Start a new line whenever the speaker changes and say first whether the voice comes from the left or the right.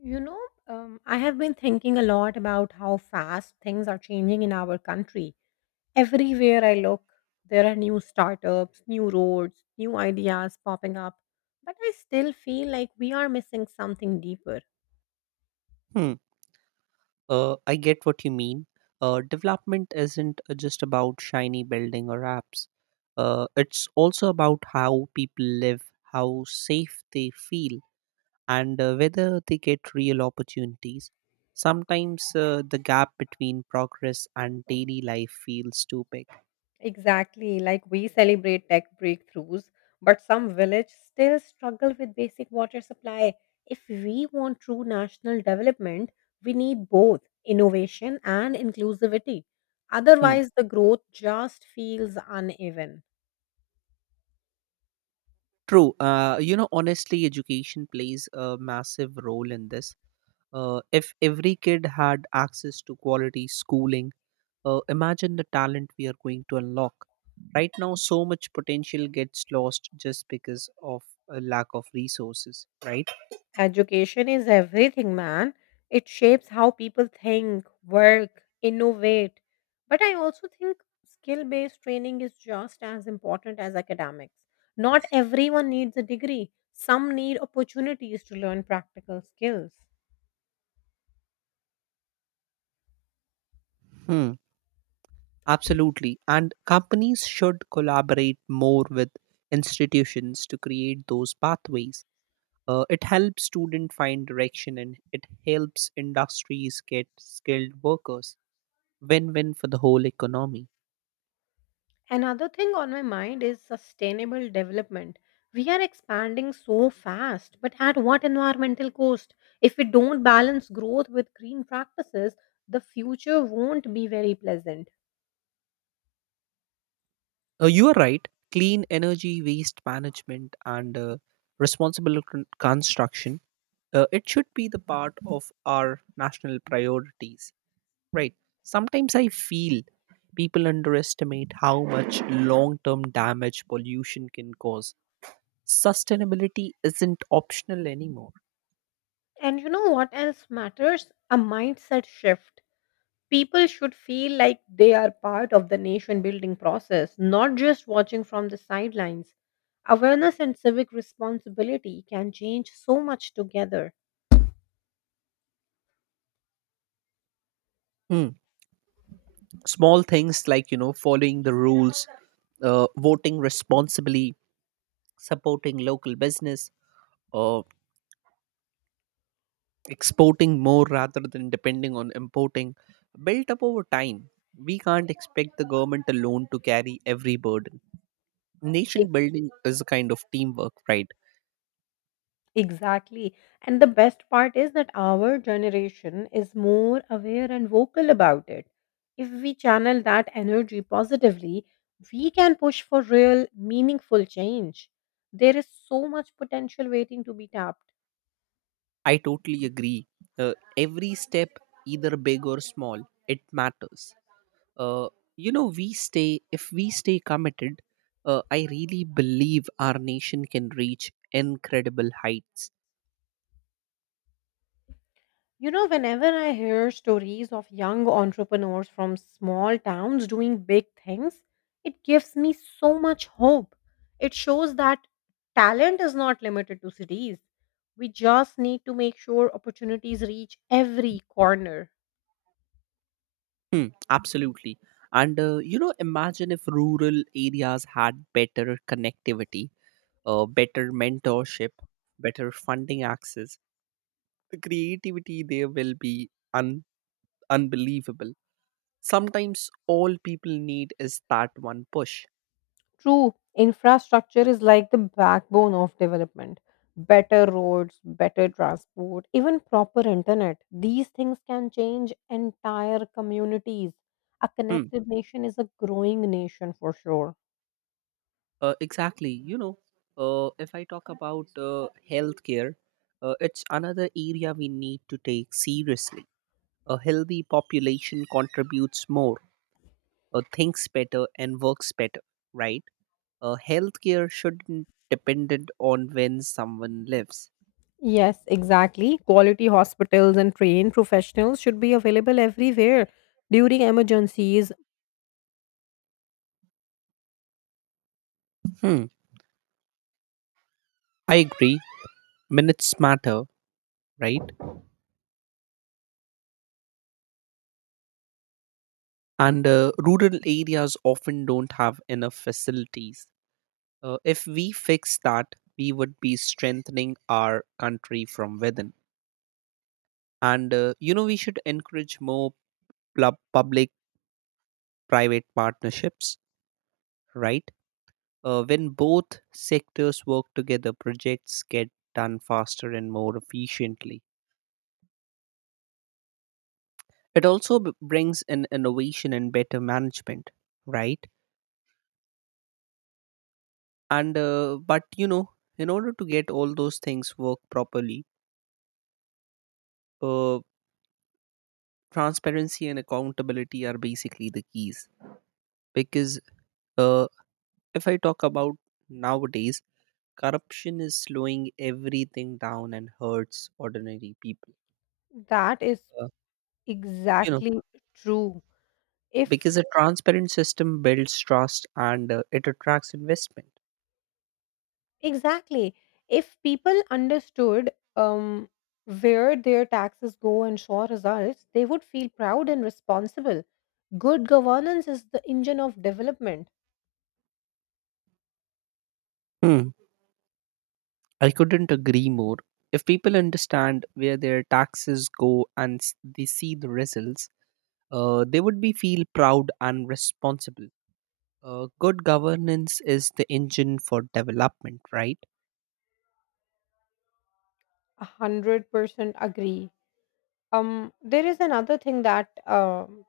left: You know, I have been thinking a lot about how fast things are changing in our country. Everywhere I look, there are new startups, new roads, new ideas popping up. But I still feel like we are missing something deeper.
right: Hmm. I get what you mean. Development isn't just about shiny building or apps. It's also about how people live, how safe they feel, and whether they get real opportunities. Sometimes the gap between progress and daily life feels too big.
left: Exactly, like we celebrate tech breakthroughs, but some villages still struggle with basic water supply. If we want true national development, we need both innovation and inclusivity.
right: Hmm.
left: Otherwise, the growth just feels uneven.
right: True. Honestly, education plays a massive role in this. If every kid had access to quality schooling, imagine the talent we are going to unlock. Right now, so much potential gets lost just because of a lack of resources, right?
left: Education is everything, man. It shapes how people think, work, innovate. But I also think skill based training is just as important as academics. Not everyone needs a degree, some need opportunities to learn practical skills.
right: Hmm. Absolutely. And companies should collaborate more with institutions to create those pathways. It helps students find direction and it helps industries get skilled workers. Win win for the whole economy.
left: Another thing on my mind is sustainable development. We are expanding so fast, but at what environmental cost? If we don't balance growth with green practices, the future won't be very pleasant.
right: You are right. Clean energy, waste management, and responsible construction. It should be the part of our national priorities, right? Sometimes I feel people underestimate how much long-term damage pollution can cause. Sustainability isn't optional anymore.
left: And you know what else matters? A mindset shift. People should feel like they are part of the nation building process, not just watching from the sidelines. Awareness and civic responsibility can change so much together.
right: Hmm. Small things like following the rules, voting responsibly, supporting local business, uh, exporting more rather than depending on importing built up over time. We can't expect the government alone to carry every burden. Nation building is a kind of teamwork, right?
left: Exactly. And the best part is that our generation is more aware and vocal about it. If we channel that energy positively, we can push for real, meaningful change. There is so much potential waiting to be tapped.
right: I totally agree. Every step, either big or small, it matters. Uh, if we stay committed, I really believe our nation can reach incredible heights.
left: You know, whenever I hear stories of young entrepreneurs from small towns doing big things, it gives me so much hope. It shows that talent is not limited to cities. We just need to make sure opportunities reach every corner.
right: Hmm, absolutely. And imagine if rural areas had better connectivity, better mentorship, better funding access. The creativity there will be unbelievable. Sometimes all people need is that one push.
left: True, infrastructure is like the backbone of development. Better roads, better transport, even proper internet. These things can change entire communities. A
right: Hmm.
left: connected nation is a growing nation for sure.
right: Exactly. If I talk about healthcare, it's another area we need to take seriously. A healthy population contributes more, thinks better and works better, right? Healthcare shouldn't dependent on when someone lives.
left: Yes, exactly. Quality hospitals and trained professionals should be available everywhere during emergencies.
right: Hmm. I agree. Minutes matter, right? And rural areas often don't have enough facilities. If we fix that, we would be strengthening our country from within. And we should encourage more pub- public-private partnerships, right? When both sectors work together, projects get done faster and more efficiently. It also brings in innovation and better management, right? And but you know, in order to get all those things work properly, uh, transparency and accountability are basically the keys. Because uh, if I talk about nowadays, corruption is slowing everything down and hurts ordinary people.
left: That is
right: Uh, you know
left: exactly true. If
right: because a transparent system builds trust and it attracts investment.
left: Exactly. If people understood where their taxes go and show results, they would feel proud and responsible. Good governance is the engine of development.
right: Hmm. I couldn't agree more. If people understand where their taxes go and they see the results, they would be feel proud and responsible. Good governance is the engine for development, right?
left: 100% agree. There is another thing that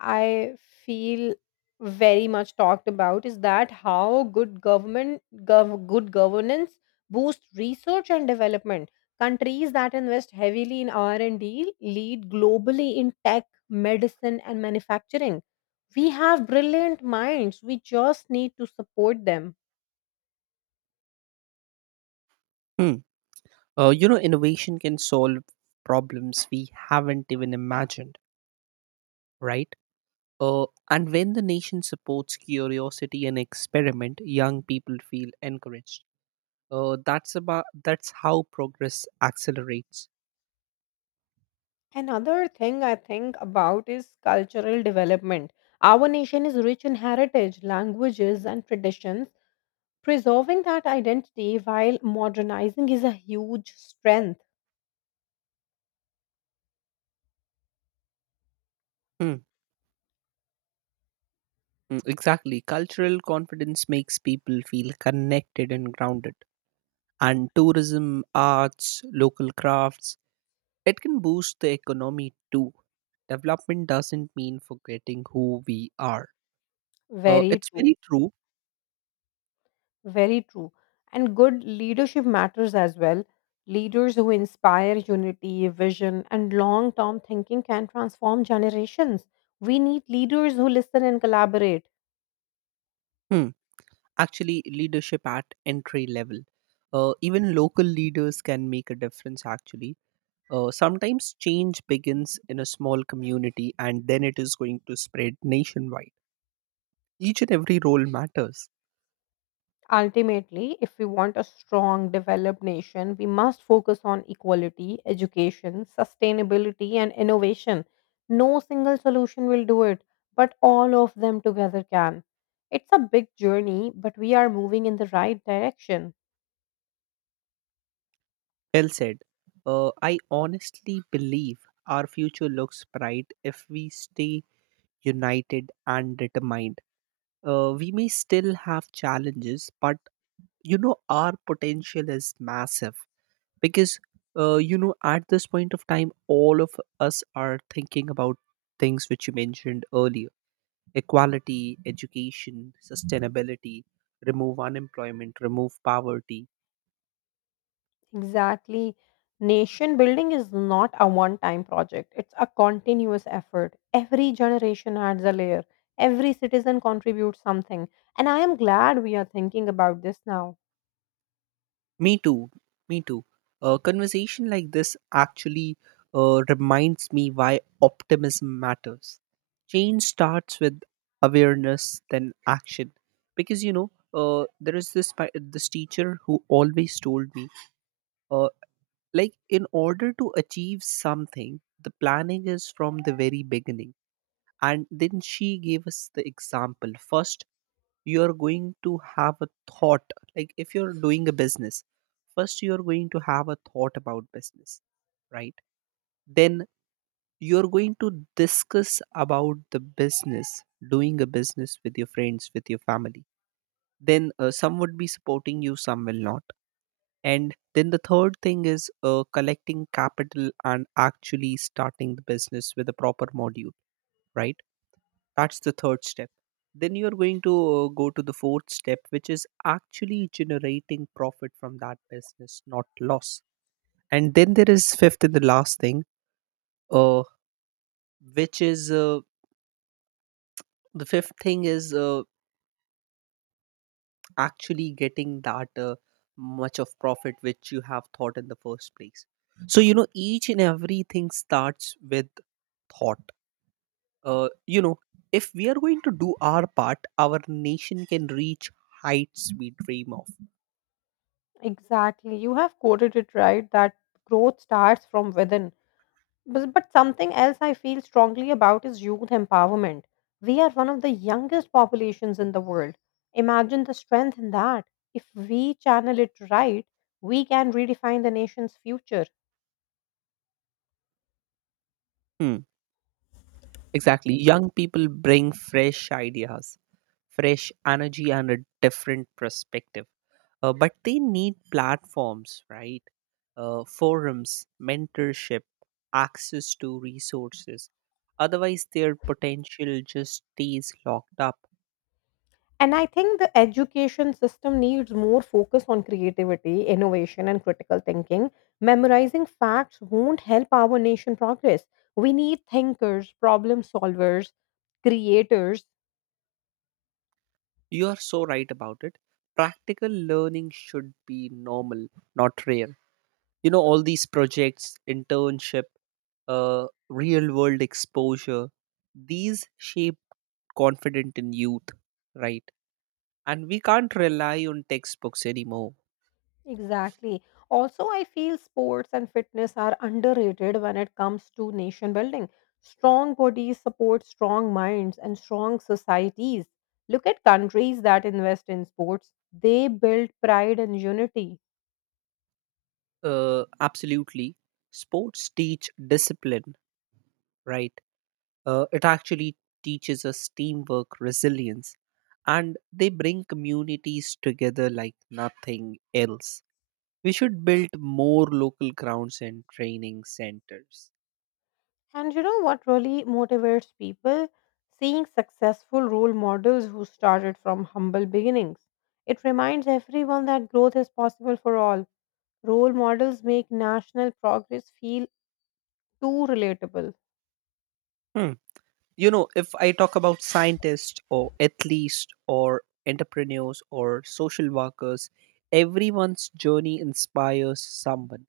left: I feel very much talked about is that how good government good governance boosts research and development. Countries that invest heavily in R&D lead globally in tech, medicine, and manufacturing. We have brilliant minds. We just need to support them.
right: Hmm. Innovation can solve problems we haven't even imagined, right? And when the nation supports curiosity and experiment, young people feel encouraged. That's how progress accelerates.
left: Another thing I think about is cultural development. Our nation is rich in heritage, languages, and traditions. Preserving that identity while modernizing is a huge strength.
right: Hmm. Exactly. Cultural confidence makes people feel connected and grounded. And tourism, arts, local crafts, it can boost the economy too. Development doesn't mean forgetting who we are.
left: Very
right: It's
left: true.
right: very true.
left: Very true. And good leadership matters as well. Leaders who inspire unity, vision, and long term thinking can transform generations. We need leaders who listen and collaborate.
right: Hmm. Actually leadership at entry level, even local leaders can make a difference actually. Sometimes change begins in a small community and then it is going to spread nationwide. Each and every role matters.
left: Ultimately, if we want a strong, developed nation, we must focus on equality, education, sustainability, and innovation. No single solution will do it, but all of them together can. It's a big journey, but we are moving in the right direction.
right: Well said. I honestly believe our future looks bright if we stay united and determined. We may still have challenges, but you know, our potential is massive, because at this point of time all of us are thinking about things which you mentioned earlier: equality, education, sustainability, remove unemployment, remove poverty.
left: Exactly. Nation building is not a one time project, it's a continuous effort. Every generation adds a layer, every citizen contributes something. And I am glad we are thinking about this now.
right: Me too, me too. A conversation like this actually reminds me why optimism matters. Change starts with awareness, then action. Because there is this this teacher who always told me, uh, like in order to achieve something, the planning is from the very beginning. And then she gave us the example. First, you're going to have a thought, like if you're doing a business, first you're going to have a thought about business, right? Then you're going to discuss about the business, doing a business with your friends, with your family. Then some would be supporting you, some will not. And then the third thing is collecting capital and actually starting the business with a proper module, right? That's the third step. Then you're going to go to the fourth step, which is actually generating profit from that business, not loss. And then there is fifth and the last thing, uh, which is the fifth thing is actually getting that much of profit which you have thought in the first place. So, you know, each and everything starts with thought. uh, you know if we are going to do our part, our nation can reach heights we dream of.
left: Exactly. You have quoted it right that growth starts from within. But something else I feel strongly about is youth empowerment. We are one of the youngest populations in the world. Imagine the strength in that. If we channel it right, we can redefine the nation's future.
right: Hmm. Exactly. Young people bring fresh ideas, fresh energy and a different perspective. But they need platforms, right? Forums, mentorship, access to resources. Otherwise their potential just stays locked up.
left: And I think the education system needs more focus on creativity, innovation, and critical thinking. Memorizing facts won't help our nation progress. We need thinkers, problem solvers, creators.
right: You are so right about it. Practical learning should be normal, not rare. You know, all these projects, internship, uh, real world exposure, these shape confident in youth, right? And we can't rely on textbooks anymore.
left: Exactly. Also, I feel sports and fitness are underrated when it comes to nation building. Strong bodies support strong minds and strong societies. Look at countries that invest in sports, they build pride and unity.
right: Absolutely. Sports teach discipline, right? It actually teaches us teamwork, resilience, and they bring communities together like nothing else. We should build more local grounds and training centers.
left: And you know what really motivates people? Seeing successful role models who started from humble beginnings. It reminds everyone that growth is possible for all. Role models make national progress feel too relatable.
right: Hmm. You know, if I talk about scientists or athletes or entrepreneurs or social workers, everyone's journey inspires someone,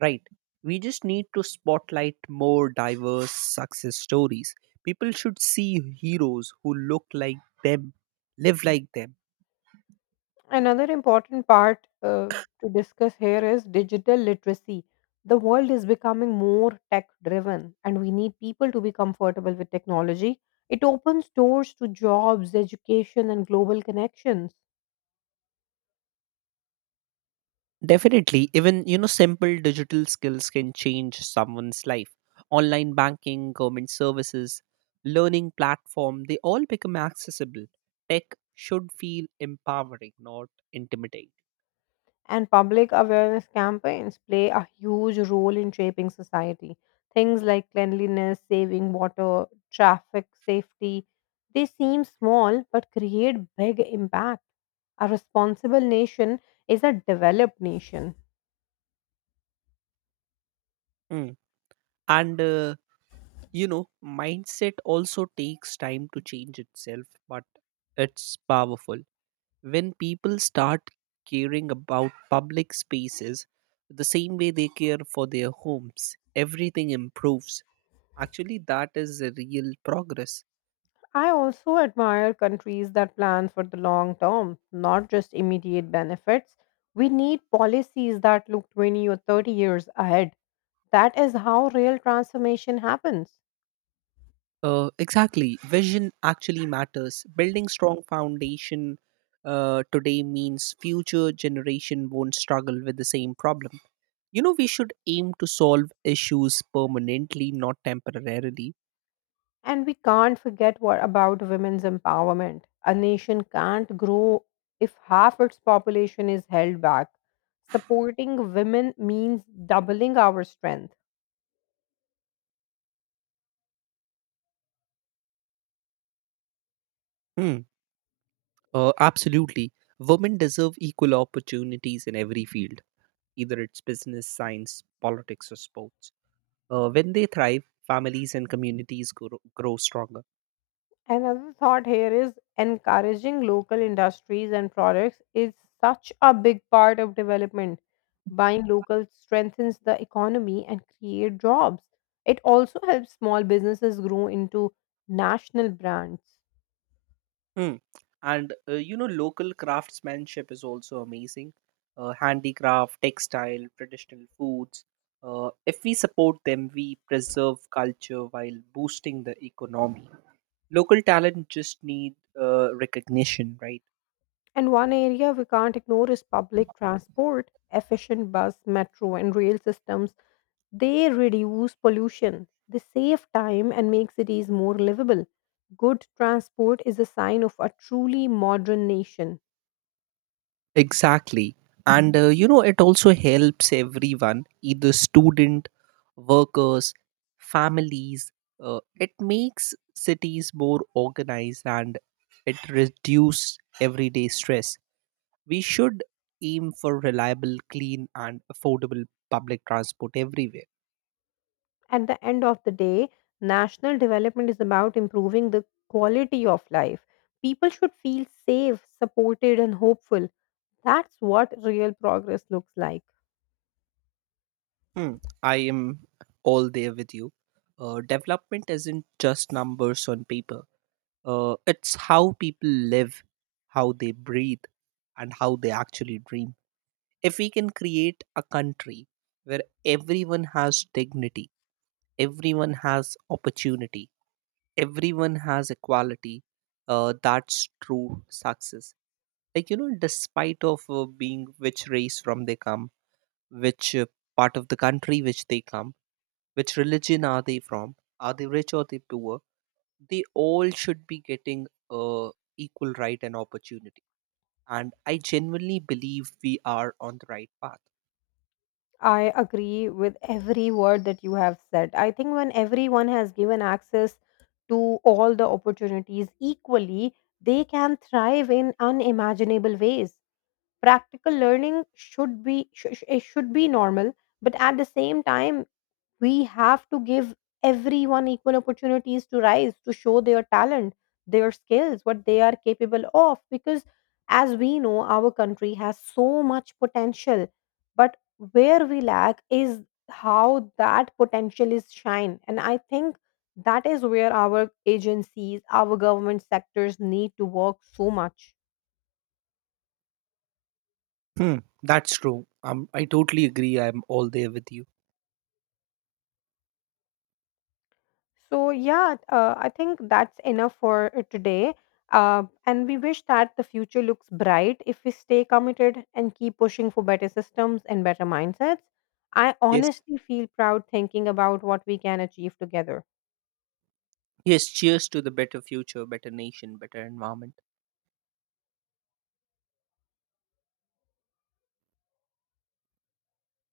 right: right? We just need to spotlight more diverse success stories. People should see heroes who look like them, live like them.
left: Another important part to discuss here is digital literacy. The world is becoming more tech driven, and we need people to be comfortable with technology. It opens doors to jobs, education, and global connections.
right: Definitely. Even, you know, simple digital skills can change someone's life. Online banking, government services, learning platform, they all become accessible. Tech should feel empowering, not intimidating.
left: And public awareness campaigns play a huge role in shaping society. Things like cleanliness, saving water, traffic safety, they seem small but create big impact. A responsible nation is a developed nation.
right: Mm. And mindset also takes time to change itself, but it's powerful. When people start caring about public spaces the same way they care for their homes, everything improves. Actually, that is a real progress.
left: I also admire countries that plan for the long term, not just immediate benefits. We need policies that look 20 or 30 years ahead. That is how real transformation happens.
right: Exactly. Vision actually matters. Building strong foundation today means future generation won't struggle with the same problem. You know, we should aim to solve issues permanently, not temporarily.
left: And we can't forget what about women's empowerment. A nation can't grow if half its population is held back. Supporting women means doubling our strength.
right: Hmm. Absolutely. Women deserve equal opportunities in every field, either it's business, science, politics, or sports. When they thrive, families and communities grow stronger.
left: Another thought here is encouraging local industries and products is such a big part of development. Buying local strengthens the economy and create jobs. It also helps small businesses grow into national brands.
right: Hmm. And local craftsmanship is also amazing. Handicraft, textile, traditional foods. If we support them, we preserve culture while boosting the economy. Local talent just need recognition, right?
left: And one area we can't ignore is public transport. Efficient bus, metro, and rail systems, they reduce pollution. They save time and make cities more livable. Good transport is a sign of a truly modern nation.
right: Exactly. And it also helps everyone, either student, workers, families. It makes cities more organized and it reduces everyday stress. We should aim for reliable, clean, and affordable public transport everywhere.
left: At the end of the day, national development is about improving the quality of life. People should feel safe, supported, and hopeful. That's what real progress looks like.
right: Hmm. I am all there with you. Development isn't just numbers on paper. It's how people live, how they breathe, and how they actually dream. If we can create a country where everyone has dignity, everyone has opportunity, everyone has equality, that's true success. Like, you know, despite of being which race from they come, which part of the country which they come, which religion are they from, are they rich or they poor, they all should be getting equal right and opportunity, and I genuinely believe we are on the right path.
left: I agree with every word that you have said. I think when everyone has given access to all the opportunities equally, they can thrive in unimaginable ways. Practical learning should be it should be normal, but at the same time we have to give everyone equal opportunities to rise to show their talent their skills what they are capable of because as we know our country has so much potential but where we lack is how that potential is shine and I think that is where our agencies our government sectors need to work so much.
right: Hmm. That's true. I totally agree, I'm all there with you.
left: So, yeah, I think that's enough for today. And we wish that the future looks bright if we stay committed and keep pushing for better systems and better mindsets. I
right: Yes,
left: honestly feel proud thinking about what we can achieve together.
right: yes, cheers to the better future, better nation, better environment.